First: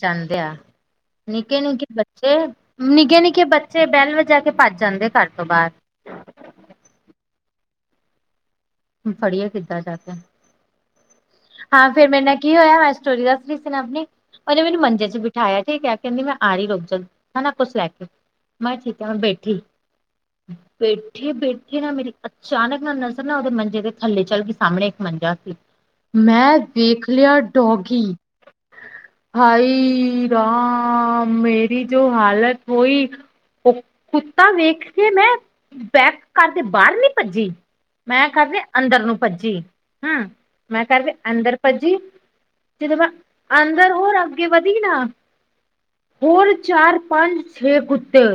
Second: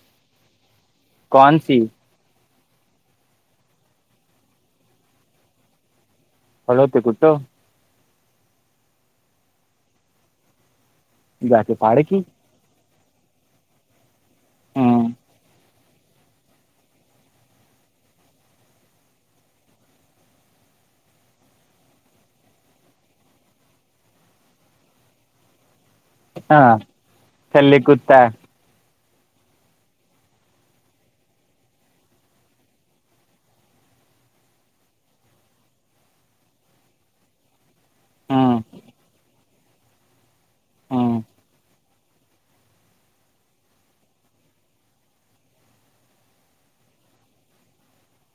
ਜਾਂਦੇ ਆ। ਨਿੱਕੇ -ਨਿੱਕੇ ਤੇ ਨਿੱਘਕੇ- ਨਿੱਕੇ ਬੱਚੇ ਬੇਲ ਵਜਾ ਕੇ ਭੱਜ ਜਾਂਦੇ ਘਰ ਤੋਂ ਬਾਹਰ। ਫੜੋ ਤੇ ਕੁਟੋ। ਫੜੀਏ ਕਿੱਦਾਂ ਜਾਂ ਕੇ। ਹਾਂ, ਫੇਰ ਮੇਰੇ ਨਾਲ ਕੀ ਹੋਇਆ ਮੈਂ ਸਟੋਰੀ ਦੱਸ ਰਹੀ ਸੀ ਨਾ ਆਪਣੀਂ। ਉਹਨੇ ਮੈਨੂੰ ਮੰਜੇ ਚ' ਬਿਠਾਈਆਂ ਠੀਕ ਹੈ, ਕਹਿੰਦੀ ਮੈਂ ਆ ਰਹੀ ਰੁੱਕ ਜਾ, ਹਨਾ, ਕੁੱਛ ਲੈ ਕੇ। ਮੈਂ ਠੀਕ ਬੈਠੀ ਬੈਠੇ- ਬੈਠੇ ਨਾ ਮੇਰੀ ਅਚਾਨਕ ਨਾ ਨਜ਼ਰ ਨਾਂ ਉਹਦੇ ਮੰਜੇ ਦੇ ਥੱਲੇ ਚੱਲ ਗਈ ਸਾਹਮਣੇ ਇੱਕ ਮੰਜਾ ਸੀ। ਮੈਂ ਹਾਂ ਵੇਖ ਲਿਆਂ ਥੱਲੇ ਡੌਗੀ। ਕੁੱਤਾ ਹੈ। ਹਾਈ! ਰਾਮ, ਮੇਰੀ ਜੋ ਹਾਲਤ ਹੋਈ। ਉਹ ਕੁੱਤਾ ਵੇਖ ਕੇ ਮੈਂ, ਬੈਕ ਕਰਕੇ ਬਾਹਰ ਨੀਂ ਭੱਜੀਂ। ਮੈਂ ਘਰ ਦੇ ਹੂੰ ਅੰਦਰ ਨੂੰ ਭੱਜੀ, ਹੂ, ਮੈਂ ਘਰ ਦੇ ਹੂੰ ਅੰਦਰ ਭੱਜੀ। ਜਦੋਂ ਮੈਂ ਅੰਦਰ ਹੋਰ ਅੱਗੇ ਵਧੀ ਨਾਂ ਹੋਰ ਚਾਰ- ਪੰਜ -ਛੇ ਕੁੱਤੇ।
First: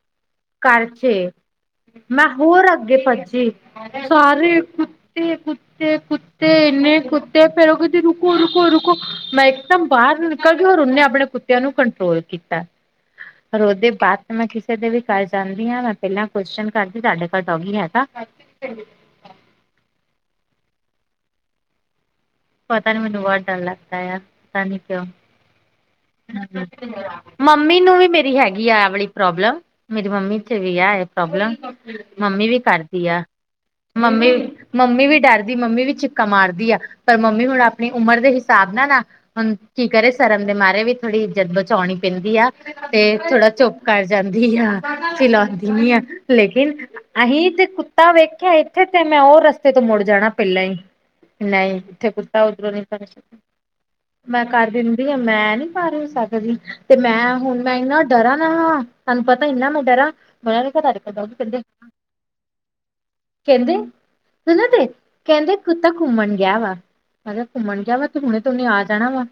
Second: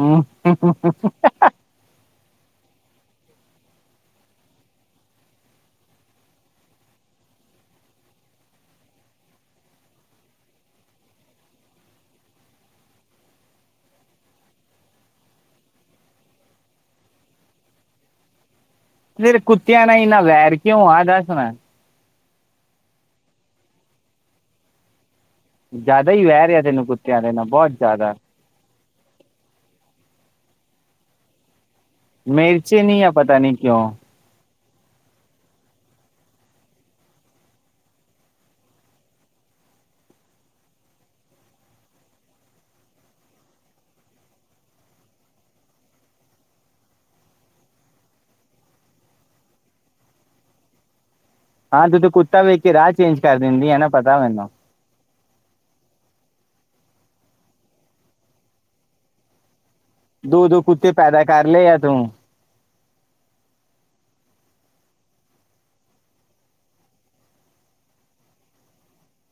ਹੂ ਘਰ ਚੇ, ਮੈਂ ਹੋਰ ਅੱਗੇ ਭੱਜੀ, ਸਾਰੇ ਤੇ ਕੁੱਤੇ -ਕੁੱਤੇ ਇੰਨੇ ਕੁੱਤੇ ਫੇਰ ਉਹ ਕਹਿੰਦੀ ਰੁਕੋ- ਰੁਕੋ -ਰੁਕੋ, ਮੈਂ ਇੱਕਦਮ ਬਾਹਰ ਹੋਰ ਉਹਨੇ ਆਪਣੇ ਕੁੱਤਿਆਂ ਨੂੰ ਕੰਟਰੋਲ ਕੀਤਾ। ਹੋਰ ਉਹਦੇ ਬਾਅਦ ਮੈਂ ਕਿਸੇ ਦੇ ਵਿੱਚ ਘਰ ਜਾਂਦੀ ਹਾਂ। ਮੈਂ ਪਹਿਲਾਂ ਕੁਸ਼ਚਨ ਕਰਦੀ ਤੁਹਾਡੇ ਕੋਲ ਡੋਗੀ ਹੈਗਾ? ਫਿਰ ਕੁੱਤਿਆਂ ਨਾਲ ਹੀ ਨਾ ਵੈਰ ਕਿਉਂ ਆ ਦੱਸ ਨਾ? ਪਤਾ ਨੀ ਮੈਨੂੰ ਬਹੁਤ ਡਰ ਲੱਗਦਾ ਆ ਪਤਾ ਨੀ ਕਿਉਂ? ਜ ਜ਼ਿਆਦਾ ਹੀ। ਵੈਰ ਆ ਤੈਨੂੰ ਕੁੱਤਿਆਂ ਦੇ ਨਾਲ ਬਹੁਤ ਮੰਮੀ ਨੂੰ ਵੀ ਜ਼ਿਆਦਾ ਮੇਰੀ ਹੈਗੀ ਆ ਆਵਲੀ। ਪ੍ਰੋਬਲਮ, ਮੇਰੀ ਮੰਮੀ ਤੇ ਵੀ ਆ ਹੈ ਪ੍ਰੋਬਲਮ। ਮੰਮੀ ਵੀ ਮੇਰੇ ਚ ਨਹੀਂ ਕਰਦੀ ਆ। ਪਤਾ ਨਹੀਂ ਕਿਉਂ ਮੰਮੀ ਮੰਮੀ ਵੀ ਡਰਦੀ, ਮੰਮੀ ਵੀ ਚਿੱਕਾ ਮਾਰਦੀ ਆਂ, ਪਰ ਮੰਮੀ ਹੁਣ ਆਪਣੀ ਉਮਰ ਦੇ ਹਿਸਾਬ ਨਾਲ ਨਾਂ ਹੁਣ ਕੀ ਕਰੇਂ, ਸਰਮ ਦੇ ਮਾਰੇਂ ਵੀ ਥੋੜ੍ਹੀ ਇੱਜ਼ਤ ਬਚਾਉਣੀ ਪੈਂਦੀ ਆ। ਤੇ ਥੋੜਾ ਚੁੱਪ ਕਰ ਜਾਂਦੀ ਆ, ਬੁਲਾਉਂਦੀ ਨੀਂ ਆ। ਲ਼ੇਕਿਨ ਅਸੀਂ ਤੇ ਕੁੱਤਾ ਵੇਖਿਆਂ ਇੱਥੇ ਤੇ ਮੈਂ ਉਹ ਰਸਤੇ ਤੋਂ ਮੁੜ ਜਾਣਾਂ ਪਹਿਲਾਂ ਹੀ। ਨਹੀਂ, ਹਾਂ ਤੂੰ ਤੇ ਜਿੱਥੇ ਕੁੱਤਾ ਵੇਖ ਉੱਧਰੋਂ ਕੇ ਨੀਂ ਰਾਹ ਚੇਂਜ ਕਰ ਦਿੰਦੀ ਹੈ ਨਾ ਪਤਾ ਮੈਂ ਮੈਨੂੰ ਕਰ ਦਿੰਦੀ ਆਂ ਮੈਂ ਨੀਂ। ਪਰ ਮੈਂ ਸਕਦੀ, ਤੇ ਮੈਂ ਹੁਣ ਮੈਂ ਇੰਨਾ ਡਰਾਂ ਨਾ, ਹਾਂ ਤੁਹਾਨੂੰ ਪਤਾਂ ਇੰਨਾਂ ਮੈਂ ਡਰਾਂ ਦੋ ਦੋ ਕੁੱਤੇ ਪੈਦਾ ਕਰ ਲਏ ਆ ਤੂੰ [unintelligible] ਤੇ ਕਹਿੰਦੇ, ਕੁੱਤਾ ਘੁੰਮਣ ਗਿਆਂ ਵਾ। ਮੈਂ ਕਿਹਾ, ਘੁੰਮਣ ਗਿਆਂ ਵਾ ਤੇ ਹੁਣੇ ਤ ਉਹਨੇ ਆ ਜਾਣਾਂ ਵਾ।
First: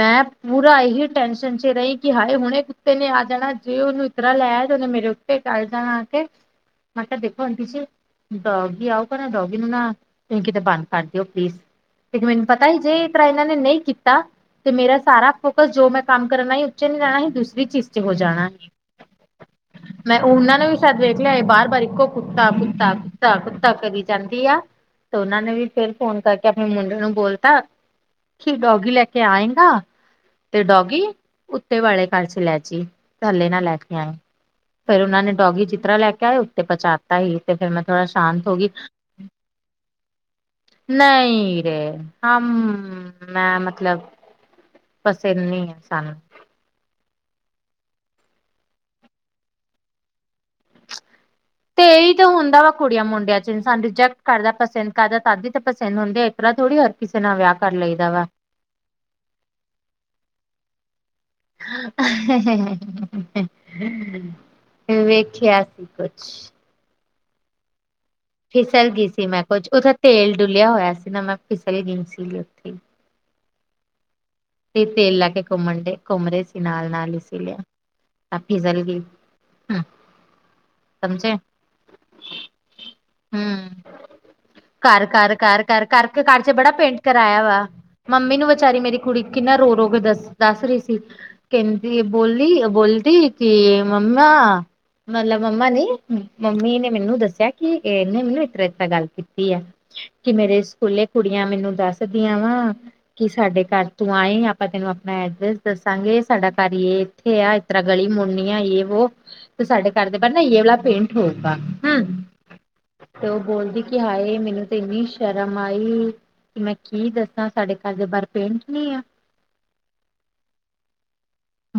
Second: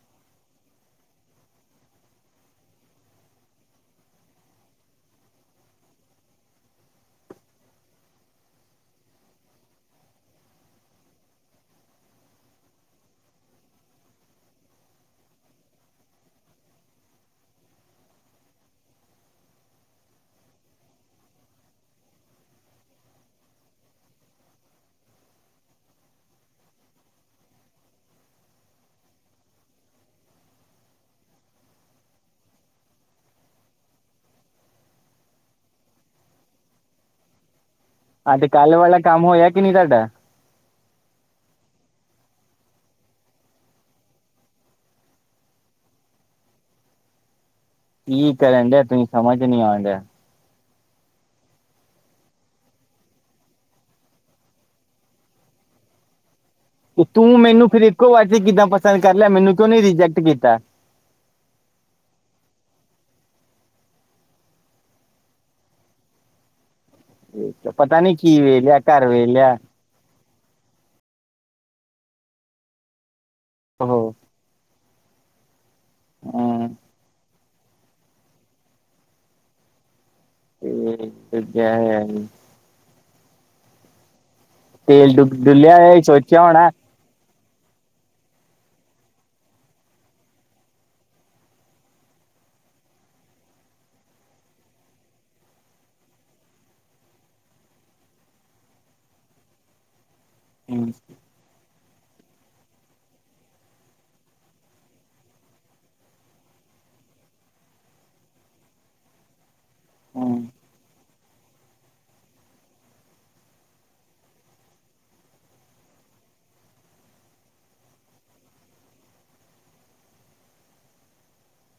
ਮੈਂ ਪੂਰਾ ਇਹੀ ਟੈਨਸ਼ਨ ਚ ਰਹੀਂ ਕਿ ਹਾਏ ਹੁਣੇ ਕੁੱਤੇ ਨੇ ਆ ਜਾਣਾ, ਜੇ ਉਹਨੂੰ ਇਤਰਾ ਲੈ ਆਏਂ ਤੇ ਉਹਨੇ ਮੇਰੇ [inaudible] [unintelligible] ਡੋਗੀ ਆਓਗਾ ਨਾ ਡੋਗੀ ਨੂੰ ਨਾ, ਤੁਸੀਂ ਕਿਤੇ ਬੰਦ ਕਰ ਦਿਓ ਪਲੀਜ਼। ਤੇ ਮੈਨੂੰ ਪਤਾ ਹੀ, ਜੇ ਤਰ੍ਹਾਂ ਇਹਨਾਂ ਨੇ ਨਹੀਂ ਕੀਤਾ ਤੇ ਮੇਰਾ ਸਾਰਾ ਫੋਕਸ, ਜੋ ਮੈਂ ਕੰਮ ਕਰਨਾ ਆਈ ਉਥੇ ਨਹੀਂ ਜਾਣਾ ਸੀ, ਦੂਸਰੀ ਚੀਜ਼ ਚ ਹੋ ਜਾਣਾ ਸੀ। [inaudible] [unintelligible] ਮੈਂ ਉਹਨਾਂ ਨੂੰ ਵੀ ਸ਼ਾਇਦ ਵੇਖ ਲਿਆਂ ਬਾਰ, ਬਾਰ ਇੱਕੋ ਕੁੱਤਾ ਕੁੱਤਾ, ਕੁੱਤਾ, ਕੁੱਤਾ ਕਰੀਂ ਜਾਂਦੀ ਆ। ਤੇ ਉਹਨਾਂ ਨੇ ਵੀ ਫੇਰ ਫੋਨ ਕਰਕੇ ਆਪਣੇ ਮੁੰਡੇ ਨੂੰ ਬੋਲਤਾ ਕਿ ਡੋਗੀ ਲੈ ਕੇ ਆਏ ਗਾਂ? ਤੇ ਡੋਗੀ, ਉੱਤੇ ਵਾਲੇ ਘਰ ਚ ਲੈ ਜੀ ਹੱਲੇ ਨਾ ਲੈ ਕੇ ਆਈਂ। ਫੇਰ ਉਹਨਾਂ ਨੇ ਡੋਗੀ, ਜਿਸ ਤਰ੍ਹਾਂ ਲੈ ਕੇ ਆਏ ਉਸ ਤਰ੍ਹਾਂ ਪਹੁੰਚਾ ਦਿੱਤਾ। ਤਾਂ ਹੀ, ਤੇ ਫਿਰ ਮੈਂ ਥੋੜਾ ਆ ਤੇ ਸ਼ਾਂਤ ਹੋ ਗਈਂ। ਕੱਲ ਵਾਲਾ ਕੰਮ ਹੋਇਆ ਕਿ ਨਹੀਂ ਤੁਹਾਡਾ ਨਹੀਂ ਰੇ, ਹਮ ਮੈਂ, ਮਤਲਬ। ਬਸ, ਇਨ੍ਹਾਂ ਹੀਂ ਸਾਨ। ਕੀ ਕਰਨ ਰਹੇ? ਤੁਸੀਂ ਸਮਝ ਨਹੀਂ ਆ ਰਿਹਾ। ਤੇ ਇੱਹੀ ਤੇ ਹੁੰਦਾਂ ਵਾ ਕੁੜੀਆਂ ਮੁੰਡਿਆਂ ਚ, ਇਨਸਾਨ ਰਿਜੈਕਟ ਕਰਦਾਂ, ਪਸੰਦ ਕਰਦਾਂ ਤਦੀ ਤੇ ਪਸੰਦ ਹੁੰਦੇ। ਥੋੜੀ [unintelligible] ਤੇ, ਤੂੰ ਮੈਨੂੰ ਫਿਰ ਇੱਕੋ ਵਾਰ ਤੇ ਕਿੱਦਾਂ ਪਸੰਦ ਕਰ ਲਿਆ, ਮੈਨੂੰ ਕਿਉ ਨਹੀਂ ਰਿਜੈਕਟ ਕੀਤਾ? ਹੈ, ਹੈ, ਹੈ, ਵੇਖਿਆਿ ਸੀ ਕੁਛ। ਪਤਾ ਨੀ ਕੀ ਵੇ ਲਿਆ, ਫਿਸਲ ਗਈ ਘਰ ਸੀ ਵੇਹ ਮੈਂ ਲਿਆ। ਕੁੱਝ ਉਹਦਾ ਤੇਲ ਡੁਲਿਆ ਹੋਇਆ ਸੀ ਨਾ, ਮੈਂ ਫਿਸਲ ਗਈ ਸੀ ਉੱਥੇ। ਹਲੋ। ਤੇ ਤੇਲ ਲਾ ਕੇ ਘੁੰਮਣ ਡ ਘੁੰਮ ਰਹੇ ਸੀ, ਅ ਨਾਲ ਨਾਲ ਹੀ ਸੀ। ਤਾਂ ਫੀਜ਼ਲ ਗ ਹ [unintelligible] ਤੇ ਸਮਝੇ, ਦੂਜਾ ਹੁ। ਘਰ, ਤੇਲ ਡੁ ਘਰ, ਘਰ, ਡੁੱਲਿਆ ਘਰ ਹੋਇਆ ਕਰਕੇ ਘਰ ਸੋਚਿਆ ਚ ਹੋਣਾ ਬੜਾ ਪੇਂਟ ਕਰਾਇਆ ਵਾ, ਮੰਮੀ ਨੂੰ ਵਿਚਾਰੀ ਮੇਰੀ ਕੁੜੀ ਕਿੰਨਾ ਰੋ, ਰੋ ਕੇ ਦੱਸ ਦੱਸ ਰਹੀ ਸੀ। ਕਹਿੰਦੀ, ਬੋਲੀ ਬੋਲਦੀ ਕਿ ਮੰਮਮਾ। ਮਤਲਬ ਮੰਮਾ ਨੇ, ਮੰਮੀ ਨੇ ਮੈਨੂੰ ਦੱਸਿਆ ਕਿ ਇਹਨੇ ਮੈਨੂੰ ਇਸ ਤਰ ਇਸ ਤਰ੍ਹਾਂ ਗੱਲ ਕੀਤੀ ਆ। ਕਿ ਮੇਰੇ ਸਕੂਲੇ ਕੁੜੀਆਂ ਮੈਨੂੰ ਦੱਸਦੀਆਂ ਵਾ ਕਿ ਸਾਡੇ ਘਰ ਤੂੰ ਆਈ, ਆਪਾਂ ਤੈਨੂੰ ਆਪਣਾਂ ਐਡਰੈਸ ਦੱਸਾਂਗੇ, ਸਾਡਾ ਘਰ ਯ ਇੱਥੇ ਆ, ਇਸ ਤਰ੍ਹਾਂ ਗਲ਼ੀ ਮੁੱੜਨੀ ਆ ਯੇ ਉਹ ਤੇ ਸਾਡੇ ਘਰ ਦੇ ਬਾਰ ਨਾ ਹੂੰ ਇਹ ਵਾਲਾ ਪੇਂਟ ਹੋਊਗਾ, ਹਮ। ਤੇ ਉਹ ਬੋਲਦੀ ਕਿ ਹਾਏ, ਮੈਨੂੰ ਤੇ ਇੰਨੀ ਸ਼ਰਮ ਆਈ। ਮੈਂ ਕੀ ਦੱਸਾਂ ਸਾਡੇ ਘਰ ਦੇ ਬਾਹਰ, ਪੇਂਟ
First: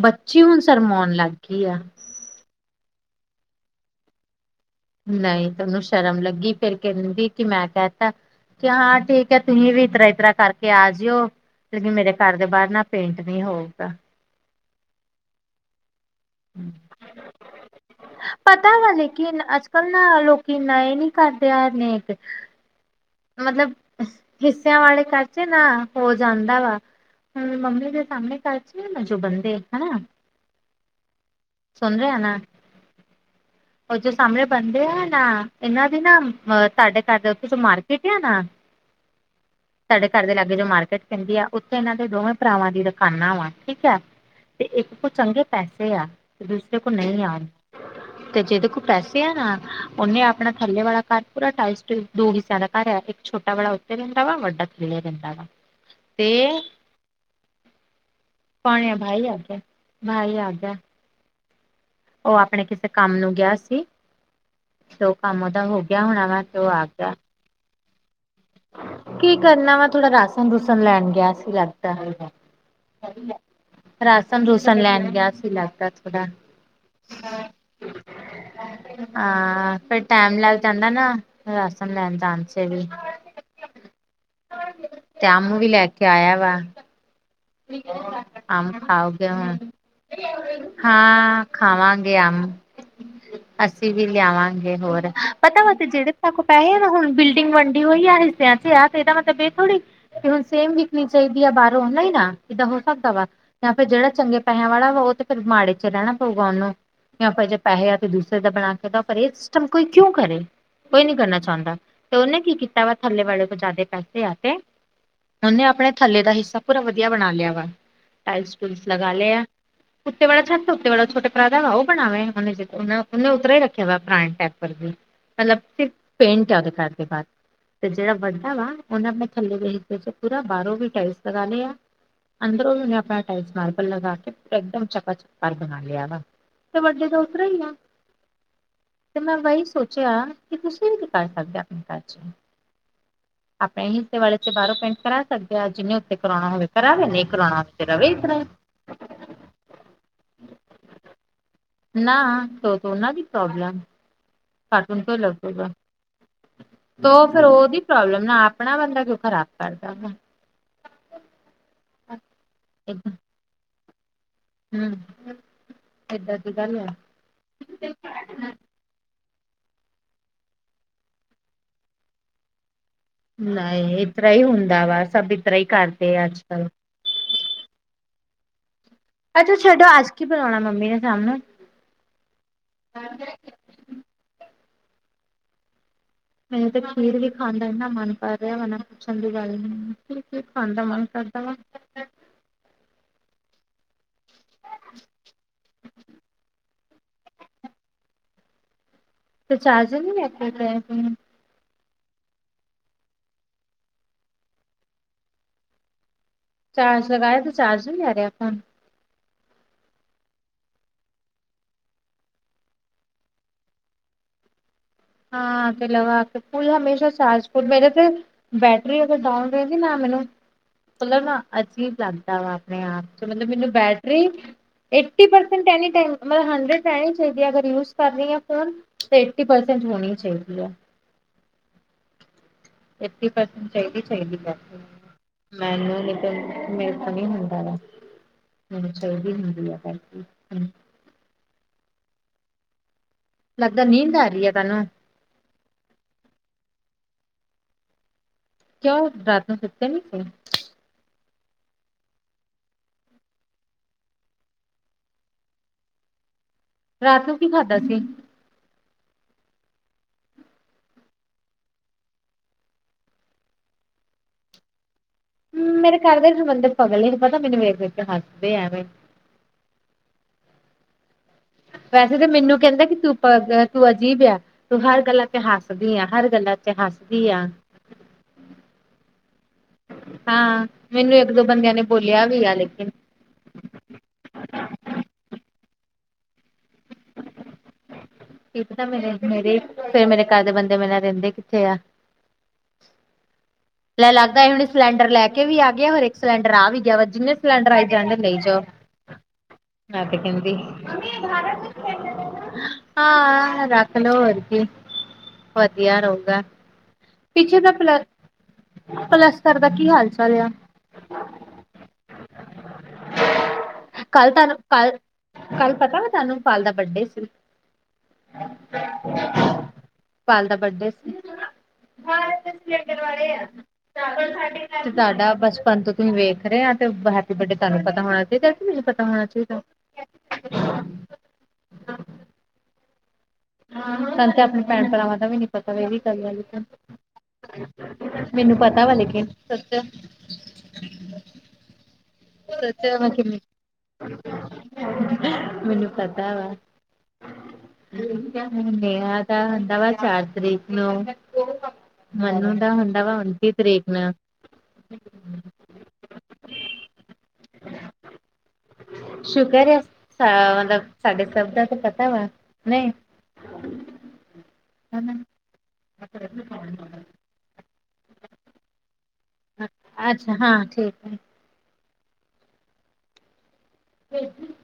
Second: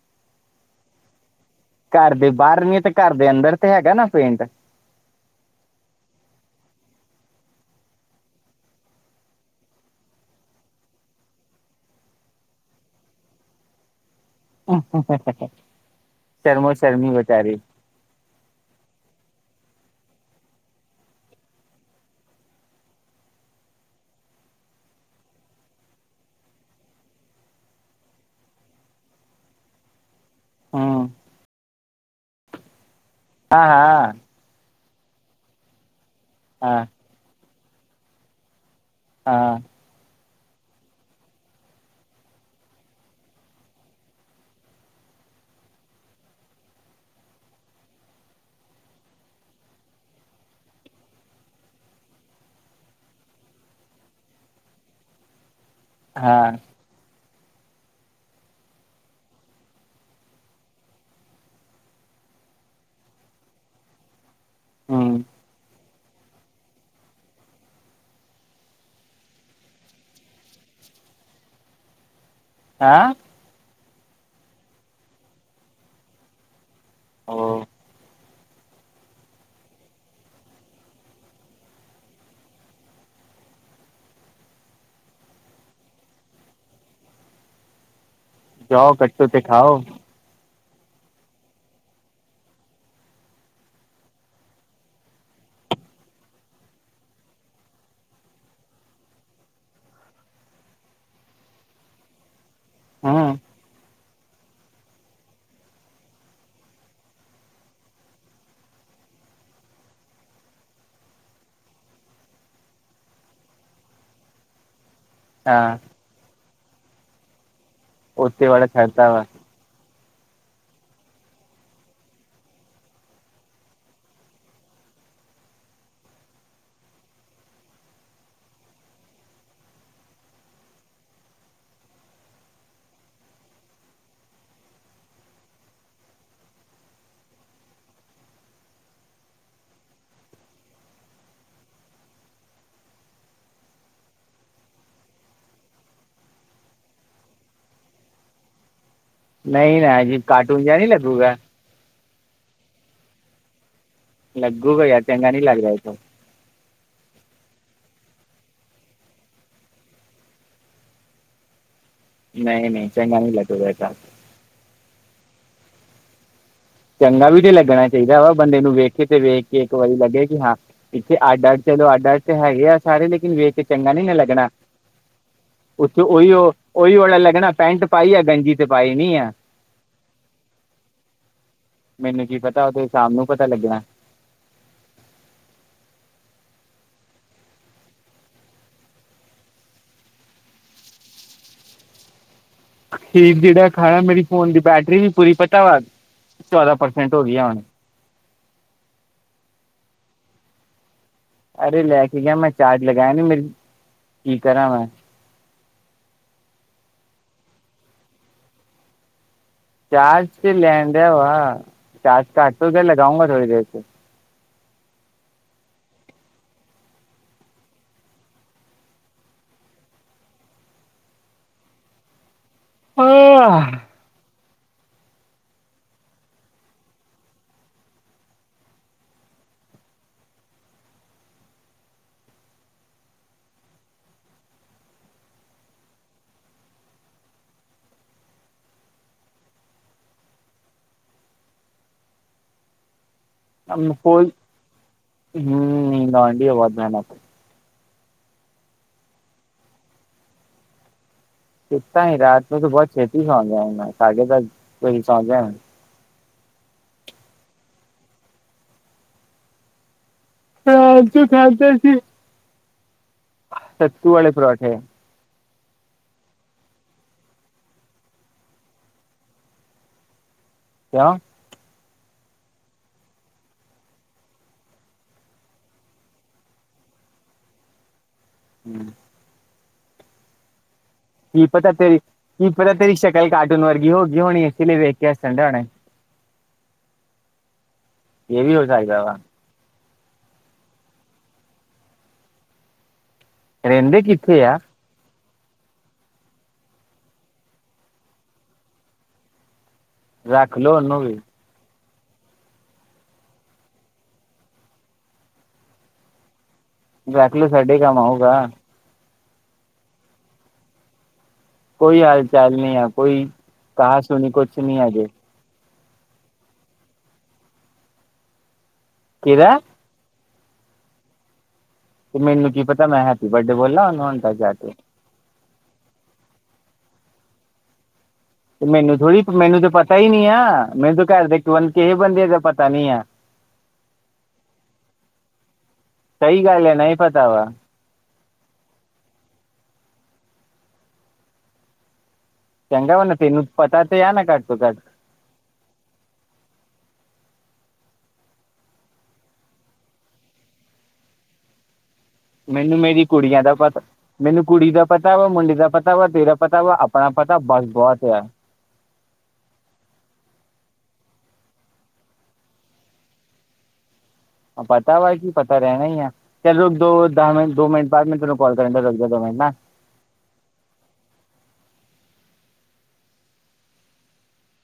ਬੱਚੀ, ਹੁਣ ਸ਼ਰਮਾਉਣ ਲੱਗ ਗਈ ਆਂ। ਘਰ ਦੇ ਬਾਹਰ ਨੀ ਤੇ ਘਰ ਦੇ ਅੰਦਰ ਤੇ ਹੈਗਾ ਨਾ ਪੇਂਟ। ਨਹੀਂ, ਤ ਉਹਨੂੰ ਸ਼ਰਮ ਲੱਗੀ ਫੇਰ ਕਹਿੰਦੀ ਕਿ ਮੈਂ ਕਹਿ ਤਾਂ ਕਿ ਹਾਂ, ਠੀਕ ਹੈ ਤੁਸੀਂ ਵੀ ਇਸਤਰ੍ਹਾਂ, ਇਸਤਰ੍ਹਾਂ ਕਰਕੇ ਆ ਜਿਓਂ। ਲੇਕਿਨ, ਮੇਰੇ ਘਰ ਦੇ ਬਾਹਰ ਨਾ ਪੇਂਟ ਨਹੀਂ ਹੋਊਗਾ। ਸ਼ਰਮੋ, ਸ਼ਰਮੀ ਬੇਚਾਰੀ। ਪਤਾ ਵਾ ਲੇਕਿਨ, ਅੱਜ ਕੱਲ ਨਾ ਲੋਕੀਂ ਇੰਨਾ ਇਹ ਨੀ ਕਰਦੇਂ। ਮਤਲਬ ਹਿੱਸਿਆਂ ਵਾਲੇ ਖਰਚੇ ਨਾ ਹੋ ਜਾਂਦਾ ਵਾ। ਮੰਮੀ ਦੇ ਸਾਹਮਣੇ ਤਾਂ ਅਚ ਮ ਜੋ ਬੰਦੇ ਹਨ। ਹਾਂ। ਸੁਣ ਰਿਹਾ ਨਾ? ਹਾਂ ਉਹ ਜੋ ਹਾਂ ਸਾਹਮਣੇ ਬੰਦੇ ਆ ਨਾ ਇਹਨਾਂ ਦੀ ਨਾ। ਅ ਹਾਂ ਤੁਹਾਡੇ ਘਰ ਦੇ ਉੱਥੇ ਚ ਮਾਰਕੀਟ ਆ ਨਾ। ਹਾਂ। ਸਾਡੇ ਘਰ ਦੇ ਲਾਗੇ ਜੋ ਮਾਰਕੀਟ ਪਹਿੰਦੀ ਆ, ਉੱਥੇ ਇਹਨਾਂ ਦੇ ਦੋਵੇਂ ਭਰਾਵਾਂ ਦੀ ਦੁਕਾਨਾਂ ਵਾ ਠੀਕ ਆ। ਤੇ ਇੱਕ ਕੋਲ ਚੰਗੇ ਪੈਸੇ ਆ ਤੇ ਦੂਸਰੇ ਕੋਲ ਨਹੀਂ ਆ। ਤੇ ਜਿਹਦੇ ਕੋਲ ਪੈਸੇ ਆ ਨਾ ਉਹਨੇ, ਆਪਣਾ ਥੱਲੇ ਵਾਲਾ ਘਰ ਪੂਰਾ ਟਾਈਟ। ਦੋ ਕਿੱਸਿਆਂ ਦਾ ਘਰ ਆ ਇੱਕ ਛੋਟਾ ਵਾਲਾ ਉੱਤੇ ਰਹਿੰਦਾ ਵਾ, ਵੱਡਾ ਥੱਲੇ ਰਹਿੰਦਾ ਵਾ, ਤੇ ਹਾਂ ਭਣ ਆ ਭਾਈ ਆਗ ਭਾਈ ਆਗਿਆ। ਉਹ ਆਪਣੇ ਕਿਸੇ ਕੰਮ ਨੂੰ ਗਿਆ ਸੀ ਤੇ ਉਹ ਹੂੰ ਕੰਮ ਉਹਦਾ ਹੋ ਗਿਆ ਹੋਣਾ ਵੇ, ਤੇ ਉਹ ਆ ਗਿ ਆ ਕੀ ਕਰਨਾ ਵਾ ਥੋੜਾ ਰਾਸ਼ਨ -ਰੂਸਨ ਲੈਣ ਗਿਆ ਸੀ ਲੱਗਦਾ। [unintelligible] ਹਾਂ [unintelligible] ਰਾਸ਼ਨ-ਰੂਸ਼ਨ ਲੈਣ ਗਿਆ ਸੀ ਲੱਗਦਾ ਥੋੜਾ ਹਾਂ। ਹਾਂ, ਫਿਰ ਟੈਮ ਲੱਗ ਜਾਂਦਾ ਨਾਂ ਰਾਸ਼ਨ ਲੈਣ ਜਾਣ ਚ ਵੀ ਤੇ ਅੰਮ ਨੂੰ ਵੀ ਲੈ ਕੇ ਆਇਆ ਵਾ। [unintelligible] ਅੰਬ ਜਾਓ ਕੱਟੋ ਖਾਓਗੇ ਤੇ ਹੁਣ? ਖਾਓ ਹਾਂ, ਖਾਵਾਂਗੇ ਅੰਮ। [inaudible] ਅਸੀਂ ਵੀ ਲਿਆਵਾਂਗੇ ਹੋਰ, ਪਤਾ ਵ ਤੇ ਜਿਹੜੇ ਤਾਕੋ ਪੈਸੇ ਨਾ ਹੁਣ ਬਿਲਡਿੰਗ ਵੰਡੀ ਹੋਈ ਆ ਹਿੱਸਿਆਂ ਚ ਯ ਇਹਦਾ ਮਤਲਬ ਇਹ ਥੋੜ੍ਹੀ ਕਿ ਹੁਣ ਸੇਮ ਵਿਕਣੀ ਚਾਹੀਦੀ ਆ ਬਾਹਰੋਂ ਨਹੀਂ ਨਾਂ? ਇੱਦਾਂ ਹੋ ਸਕਦਾ ਵਾ ਹੂੰ ਜਾਂ ਫਿਰ ਜਿਹੜਾ ਚੰਗੇ ਪੈਹਿਆਂ ਵਾਲਾ ਵਾ ਉਹ ਤੇ ਫੇਰ ਮਾੜੇ ਚ ਰਹਿਣਾ ਪਊਗਾ ਉਹਨੂੰ! ਜਾਂ ਫਿਰ ਜੇ ਪੈਸੇ ਆ ਤੇ ਦੂਸਰੇ ਦਾ ਬਣਾ ਕੇ ਦ ਪਰ ਇਹ ਸਿਸਟਮ ਕੋਈ ਕਿਉਂ ਕਰੇ? ਕੋਈ ਨੀਂ ਕਰਨਾ ਚਾਹੁੰਦਾ ਤੇ ਉਹਨੇਂ ਕੀ ਕੀਤਾ ਵਾ ਥੱਲੇ ਵਾਲੇ ਕੋਲ ਜ਼ਿਆਦਾ ਪੈਸੇ ਆ ਤੇ। ਉਹਨੇ ਹਾਂ ਆਪਣੇ ਥੱਲੇ ਦਾ ਹਿੱਸਾ ਪੂਰਾ ਵਧੀਆ ਬਣਾ ਲਿਆ ਵਾ, ਉੱਤੇ ਟਾਇਲਸ ਵਾਲਾ ਟੂਲਸ ਛੱਡਦਾ ਲਗਾ ਵਾ ਲਏ ਆ। ਉੱਤੇ ਵਾਲਾ ਸਭ ਤੋਂ ਉੱਤੇ ਵਾਲਾ ਛੋਟੇ ਭਰਾ ਦਾ ਵਾ ਉਹ ਬਣਾਵੇ ਉਹਨੇ ਉਤਰਾਂ ਈ ਰਖਿਆ ਵਾ ਪਰਾਣੇ ਟਾਈਪ ਮਤਲਬ ਸਿਰਫ਼ ਪੇਂਟ ਉਹਦੇ ਘਰ ਦੇ ਬਾਹਰ। ਤੇ ਜਿਹੜਾ ਵੱਡਾ ਵਾ ਉਹਨੇ ਆਪਣੇ ਥੱਲੇ ਦੇ ਹਿੱਸੇ ਚ ਪੂਰਾ ਬਾਹਰੋਂ ਵੀ ਟੈਲਸ ਲਗਾ ਲੇ ਆ। ਅੰਦਰੋਂ ਵੀ ਆਪਣਾ ਟਾਈਲਸ ਮਾਰਬਲ ਲਗਾ ਕੇ ਇੱਕਦਮ ਚਕਾ ਚਕ ਬਣਾ ਲਿਆ ਵਾ। ਤੇ ਵੱਡੇ ਤਾਂ ਉਦੇਰਾ ਈ ਆ। ਤੇ ਮੈਂ ਬਾਈ ਸੋਚਿਆ ਕਿ ਤੁਸੀਂ ਵੀ ਕੀ ਕਰ ਸਕਦੇ ਹੋ। ਆਪਣੇ ਘਰ ਚ। ਆਪਣੇ ਹਿੱਸੇ ਵਾਲੇ ਚ ਬਾਹਰੋਂ ਪੇਂਟ ਕਰਾ ਸਕਦੇ ਆ। ਜਿੰਨੇ ਉੱਤੇ ਕਰਵਾਉਣਾ ਹੋਵੇ। ਕਰਾਂਵੇ ਨਹੀਂ ਕਰਾਉਣਾ ਫੇਰ ਰਵੇ ਇਤਰਾਂ ਈ। ਨਈਂ, ਨਾਂ ਜੀ। ਕਾਰਟੂਨ ਜਿਆ ਨੀਂ ਲੱਗੂਗਾ। ਨਾ ਤੋਂ ਦੋਨਾਂ ਦੀ ਪ੍ਰੋਬਲਮ ਲੱਗੂਗਾ ਕਾਰਟੂਨ ਯਾਰ ਕਿਉਂ ਚੰਗਾ ਨਹੀਂ ਲੱਗੂਗਾ। ਲੱਗਦਾ ਇਹ ਤਾਂ ਤੇ ਉਹ ਫ਼ੇਰ ਉਹਦੀ ਪ੍ਰੋਬਲਮ ਨਾਂ ਆਪਣਾ ਬੰਦਾ ਕਿਉਂ ਖ਼ਰਾਬ ਕਰਦਾ ਵਾ। ਨਹੀਂ ਨਹੀਂ ਚੰਗਾ ਨਹੀਂ ਲੱਗ ਵੈਸਾ ਹਂ, ਏਦਾਂ ਦੀ ਗੱਲ ਆ ਚੰਗਾ ਵੀ ਤੇ ਲੱਗਣਾ ਚਾਹੀਦਾ ਵਾ ਬੰਦੇ ਨੂੰ ਵੇਖੇ ਤੇ ਵੇਖ ਕੇ ਇੱਕ ਵਾਰੀ ਲੱਗੇ ਕਿ ਹਾਂ! ਇੱਥੇ ਅੱਡ ਆ, ਚਲੋ ਅੱਡ-ਅੱਡ ਤੇ ਹੈਗੇ ਆ ਸਾਰੇ ਲੇਕਿ ਵੇਚ ਚੰਗਾ ਨਹੀਂ ਨੀਂ ਇਸ ਨਾਂ ਤਰ੍ਹਾਂ ਹੀ ਲੱਗਣਾ, ਹੁੰਦਾ ਵਾ ਸਭ ਇਸ ਤਰ੍ਹਾਂ ਹੀ ਉੱਥੇ ਕਰਦੇ ਆ ਉਹੀ ਅੱਜ ਕੱਲ ਉਓਹੀ ਵਾਲਾ ਲੱਗਣਾ ਪੈਂਟ ਪਾਈ ਆ ਗੰਜੀ ਤੇ ਪਾਈ ਨੀ ਆ। ਅੱਜ ਛੱਡੋ ਅੱਜ ਕੀ ਬੁਲਾਉਣਾ ਮੰਮੀ ਨੇ ਸ਼ਾਮ ਨੂੰ? ਮੈਨੂੰ ਕੀ ਪਤਾ ਉਹ ਤੇ ਸ਼ਾਮ ਨੂੰ ਪਤਾ ਲੱਗਣਾ। ਮੈਨੂੰ ਤਾਂ ਖੀਰ ਵੀ ਖਾਣ ਦਾ ਇਨਾੰ ਮਨ ਕਰ ਰਿਹਾ ਵਾ ਨਾਂ ਪੁੱਛਣ ਦੀ ਗੱਲ ਨੀਂ। ਖੀਰ-ਖਾਣ ਦਾ ਮਨ ਕਰਦਾ ਵਾ? [inaudible] ਠੀਕ ਜਿਹੜਾ ਖਾਇਆ, ਮੇਰੀ ਫੋਨ ਦੀ ਬੈਟਰੀ ਵੀ ਪੂਰੀ ਪਤਾ ਵ ਚੌਦਾਂ ਪਰਸੈਂਟ ਹੋ ਗਈ ਹੁਣ ਤੁਸੀਂ ਚਾਰਜਿਰ ਨਹੀਂ ਲੈ ਕੇ ਗਏ ਸੀ। ਅਰੇ ਲੈ ਕੇ ਗਿਆ ਮੈਂ ਚਾਰਜ ਲਗਾਇਆ ਨੀਂ, ਮੈਂ ਕੀ ਕਰਾਂ ਮੈਂ। ਚਾਰਜ ਲਗਾਇਆ ਤੇ ਚਾਰਜ ਵੀ ਲੈ ਰਿਹਾ ਆਪਾਂ ਨੂੰ। ਚਾਰਜ ਚ ਲੈਣ ਡਿਆ ਵਾ, ਚਾਰਜ ਘੱਟ ਹੋਊਗਾ ਲਗਾਉ ਥੋੜੀ ਦੇਰ ਚ। ਹਾਂ ਤੇ ਲਵਾ ਕੇ ਫੂਲ ਹਮੇਸ਼ਾ ਚਾਰਜ ਮੇਰੇ ਤੇ। ਬੈਟਰੀ ਅਗਰ ਡਾਊਨ ਰਹੇਗੀ ਨਾਂ ਮੈਨੂੰ, ਮਤਲਬ ਨਾਂ ਅਜੀਬ ਲੱਗਦਾ ਵਾ। ਹਂ, ਆ ਤੂੰ ਮੈਨੂੰ, ਮੈਨੂੰ ਆਹ, battery. Eighty percent any time, ਮਤਲਬ ਹੰਡਰਡ ਰਹਿਣੀ ਚਾਹੀਦੀ ਆ। ਅਗਰ ਯੂਜ ਕਰ ਰਹੀ ਹਾ ਹੁਣ ਤਾਂ ਏਟੀ ਪਰਸੈਂਟ। ਇਹ ਚ ਹੋਣੀ ਚਾਹੀਦੀ ਆ। ਫਏਟੀ ਪਰਸੈਂਟ ਚਾਈਦੀ ਚਾਈਦੀ [unintelligible] ਮੈਨੂੰ ਨੀ ਤੇ ਮੇਰੇ ਤੋਂ ਨਹੀਂ ਹੁੰਦਾ ਗਾ। ਹੂੰ ਮੈਂਨੂੰ ਚਾਹੀਦੀ ਗੁੜੀਆਂ ਦਾ ਗਾ ਹੂੰ ਲੱਗਦਾ ਨੀਂਦ ਆ ਰਹੀ ਹੈ ਤੁਹਾਨੂੰ [unintelligible] ਕਿਉ ਰਾਤ ਨੂੰ ਸੁੱਤੇ ਨਈ ਸੀ? ਸੁੱਤਾ ਨਈ ਰਾਤ ਤਾਂ ਤੂੰ ਬਹੁਤ ਛੇਤੀ ਸੌ ਜਾਏਗਾ ਸਾਡੇ ਤਾਂ ਕੋਈ ਸੌ ਜਾਏ ਰਾਤ ਨੂੰ ਕੀ ਖਾਧਾ ਸੀ? ਪਰੋਂਠੇ ਖਾਂਦੇ ਸੀ। ਸੱਤੂ ਆਲੇ ਪਰਾਂਠੇ। ਹੂੰ ਮੇਰੇ ਘਰ ਦੇ ਵਿੱਚ ਬੰਦੇ ਪਾਗ਼ਲ ਨੇ ਪਤਾ ਮੈਨੂੰ ਵੇਖ-ਵੇਖ ਕੇ ਹੱਸਦੇ ਨੇ ਆਵੇ। ਕਿਉਂ? ਵੈਸੇ ਤਾਂ ਮੈਨੂੰ ਕਹਿੰਦਾ ਕਿ ਤੂੰ ਤੂੰ ਅਜੀਬ ਆ। ਤੂੰ ਹਰ ਗੱਲਾਂ ਤੇ ਹੱਸਦੀ ਆ, ਹਰ ਗੱਲਾਂ 'ਚ ਹੱਸਦੀ ਆ। ਹੂੰ। ਹਾਂ ਮੈਨੂੰ ਇੱਕ ਦੋ ਬੰਦਿਆਂ ਨੇ ਬੋਲਿਆ ਵੀ ਆ ਲੇਕਿਨ ਕੱਲ ਕਾਰਟੂਨ ਵਰਗੀ ਹੋ ਗਈ ਹੋਣੀ ਇਸ ਲਈ ਵੇਖ ਕੇ ਹੱਸਣ ਡੇਅ ਹੋਣੇ। ਕੀ ਪਤਾ ਮੇਰੇ-ਮੇਰੇ ਫੇਰ ਮੇਰੇ ਘਰ ਦੇ ਬੰਦੇ ਮੇਰੇ ਨਾਲ ਰਹਿੰਦੇ ਕਿੱਥੇ ਆ। ਰਹਿੰਦੇ ਲੈ ਲੱਗਦਾ ਕਿੱਥੇ ਹੈ ਆ ਹੁਣ ਇਸ ਸਿਲੰਡਰ ਲੈ ਕੇ ਵੀ ਆ ਗਿਆ ਹੋਰ ਇੱਕ ਸਿਲੰਡਰ ਆ ਵੀ ਗਿਆ ਵਾ ਜਿੰਨੇ ਸਿਲੰਡਰ ਆਈ ਜਾਂਣਦੇ ਲਈ ਜਾਓ। [inaudible] ਨਾ ਤੇ ਕਿੰਦੀ ਰੱਖ ਲੋ ਉਹਨੂੰ ਵੀ ਹਾਂ ਰੱਖ ਲਓ ਹੋਰ ਕੀ, ਵਧੀਆ ਰਹੁਗਾ। ਰੱਖ ਲੋ ਪਿੱਛੇ ਦਾ ਸਾਡੇ ਪ, ਕੰਮ ਆਊਗਾ ਪਲਸਤਰ ਦਾ ਕੀ ਹਾਲ ਚਾਲ ਆ? ਕੋਈ ਹਾਲ ਚਾਲ ਨਹੀਂ ਆਂ ਕੋਈ, ਕ ਸੁਣੀ ਕੱਲ ਕੁਛ ਤੁਹਾਨੂੰ ਨਹੀਂ ਕੱਲ ਅਜੇ ਕੱਲ ਪਤਾ ਵਾ ਤਾਨੂੰ ਪਾਲ ਦਾ ਬੱਡੇ ਸੀ? ਕਿਦਾ? ਪਾਲ ਦਾ ਬਰਡੇ ਸੀ ਤੇ ਹਾਂ ਮੈਨੂੰ ਕੀ ਪਤਾ ਸਡਰ ਮੈਂ ਹੈਪੀ ਵਾਲੇ ਆ ਬਰਥਡੇ ਬੋਲਾਂ ਉਹਨੂੰ ਆਪ ਹੁਣ ਸਾ ਤੱਕ ਜਾ ਕੇ [unintelligible] ਸਾਡਾ ਬਚਪਨ ਤੋਂ ਤੁਸੀਂ ਵੇਖ ਰਹੇ ਆਂ ਤੇ ਹੈਪੀ ਬਰਡੇ ਤੁਹਾਨੂੰ ਪਤਾ ਹੋਣਾ ਚਾਹੀਦਾ ਤੇ ਕਿ ਮੈਨੂੰ ਪਤਾ ਥੋੜੀ ਹੋਣਾ ਚਾਹੀਦਾ। ਮੈਨੂੰ ਤਾਂ ਪਤਾ ਹੀ ਨੀ ਆ ਮੈਨੂੰ ਤੇ ਘਰ ਦੇੰ ਕਿਸੇ ਬੰਦੇ ਦਾ ਪਤਾ ਨੀ ਆ। ਸਾਨੂੰ ਤੇ ਆਪਣੇ ਭੈਣ-ਭਰਾਵਾਂ ਦਾ ਵੀ ਨੀ ਪਤਾ ਆ ਸਹੀ ਲੇਕਿਨ ਗੱਲ ਐ ਨਹੀਂ ਪਤਾ ਵਾ। ਮੈਨੂੰ ਪਤਾ ਵਾ ਲੇਕਿਨ ਸੱਚ ਚੰਗਾ ਵਾਲਾ ਤੈਨੂੰ ਪਤਾ ਤੇ ਐ ਨਾ ਘੱਟ ਤੋਂ ਘੱਟ। ਮੈਨੂੰ ਪਤਾ ਵਾ ਹੂੰ। ਮੇਰਾ ਤਾਂ ਹੁੰਦਾ ਵਾ ਚਾਰ ਤਰੀਕ ਨੂੰ। ਮਨੂੰ ਦਾ ਮੈਨੂੰ ਹੁੰਦਾ ਮੇਰੀ ਵਾ ਕੁੜੀਆਂ ਉਨਤੀ ਦਾ ਪਤਾ। ਤਰੀਕ ਨੂੰ ਮੈਨੂੰ ਕੁੜੀ ਦਾ ਪਤਾ ਵਾ, ਮੁੰਡੇ ਦਾ ਪਤਾ ਵਾ, ਤੇਰਾ ਪਤਾ ਵਾ, ਆਪਣਾ ਪਤਾ ਬਸ ਬਹੁਤ ਆ। ਸ਼ੁਕਰ ਆ ਮਤਲਬ ਸਾਡੇ ਸਭ ਦਾ ਤਾਂ ਪਤਾ ਵਾ ਨਹੀਂ। [inaudible] ਪਤਾ ਵਾ ਹਨਾ। ਕੀ ਪਤਾ ਰਹਿਣਾ ਈਂ ਆਂ, ਚੱਲੋ ਦੋ ਦਸ ਮਿੰਟ ਦੋ ਮਿੰਟ ਬਾਅਦ ਮੈਂ ਤੈਨੂੰ [inaudible] ਲ ਕਰਨ ਦਾ ਰੱਗਦਾ ਨਾ [unintelligible] ਅੱਛਾ ਹਾਂ ਠੀਕ ਫ [unintelligible]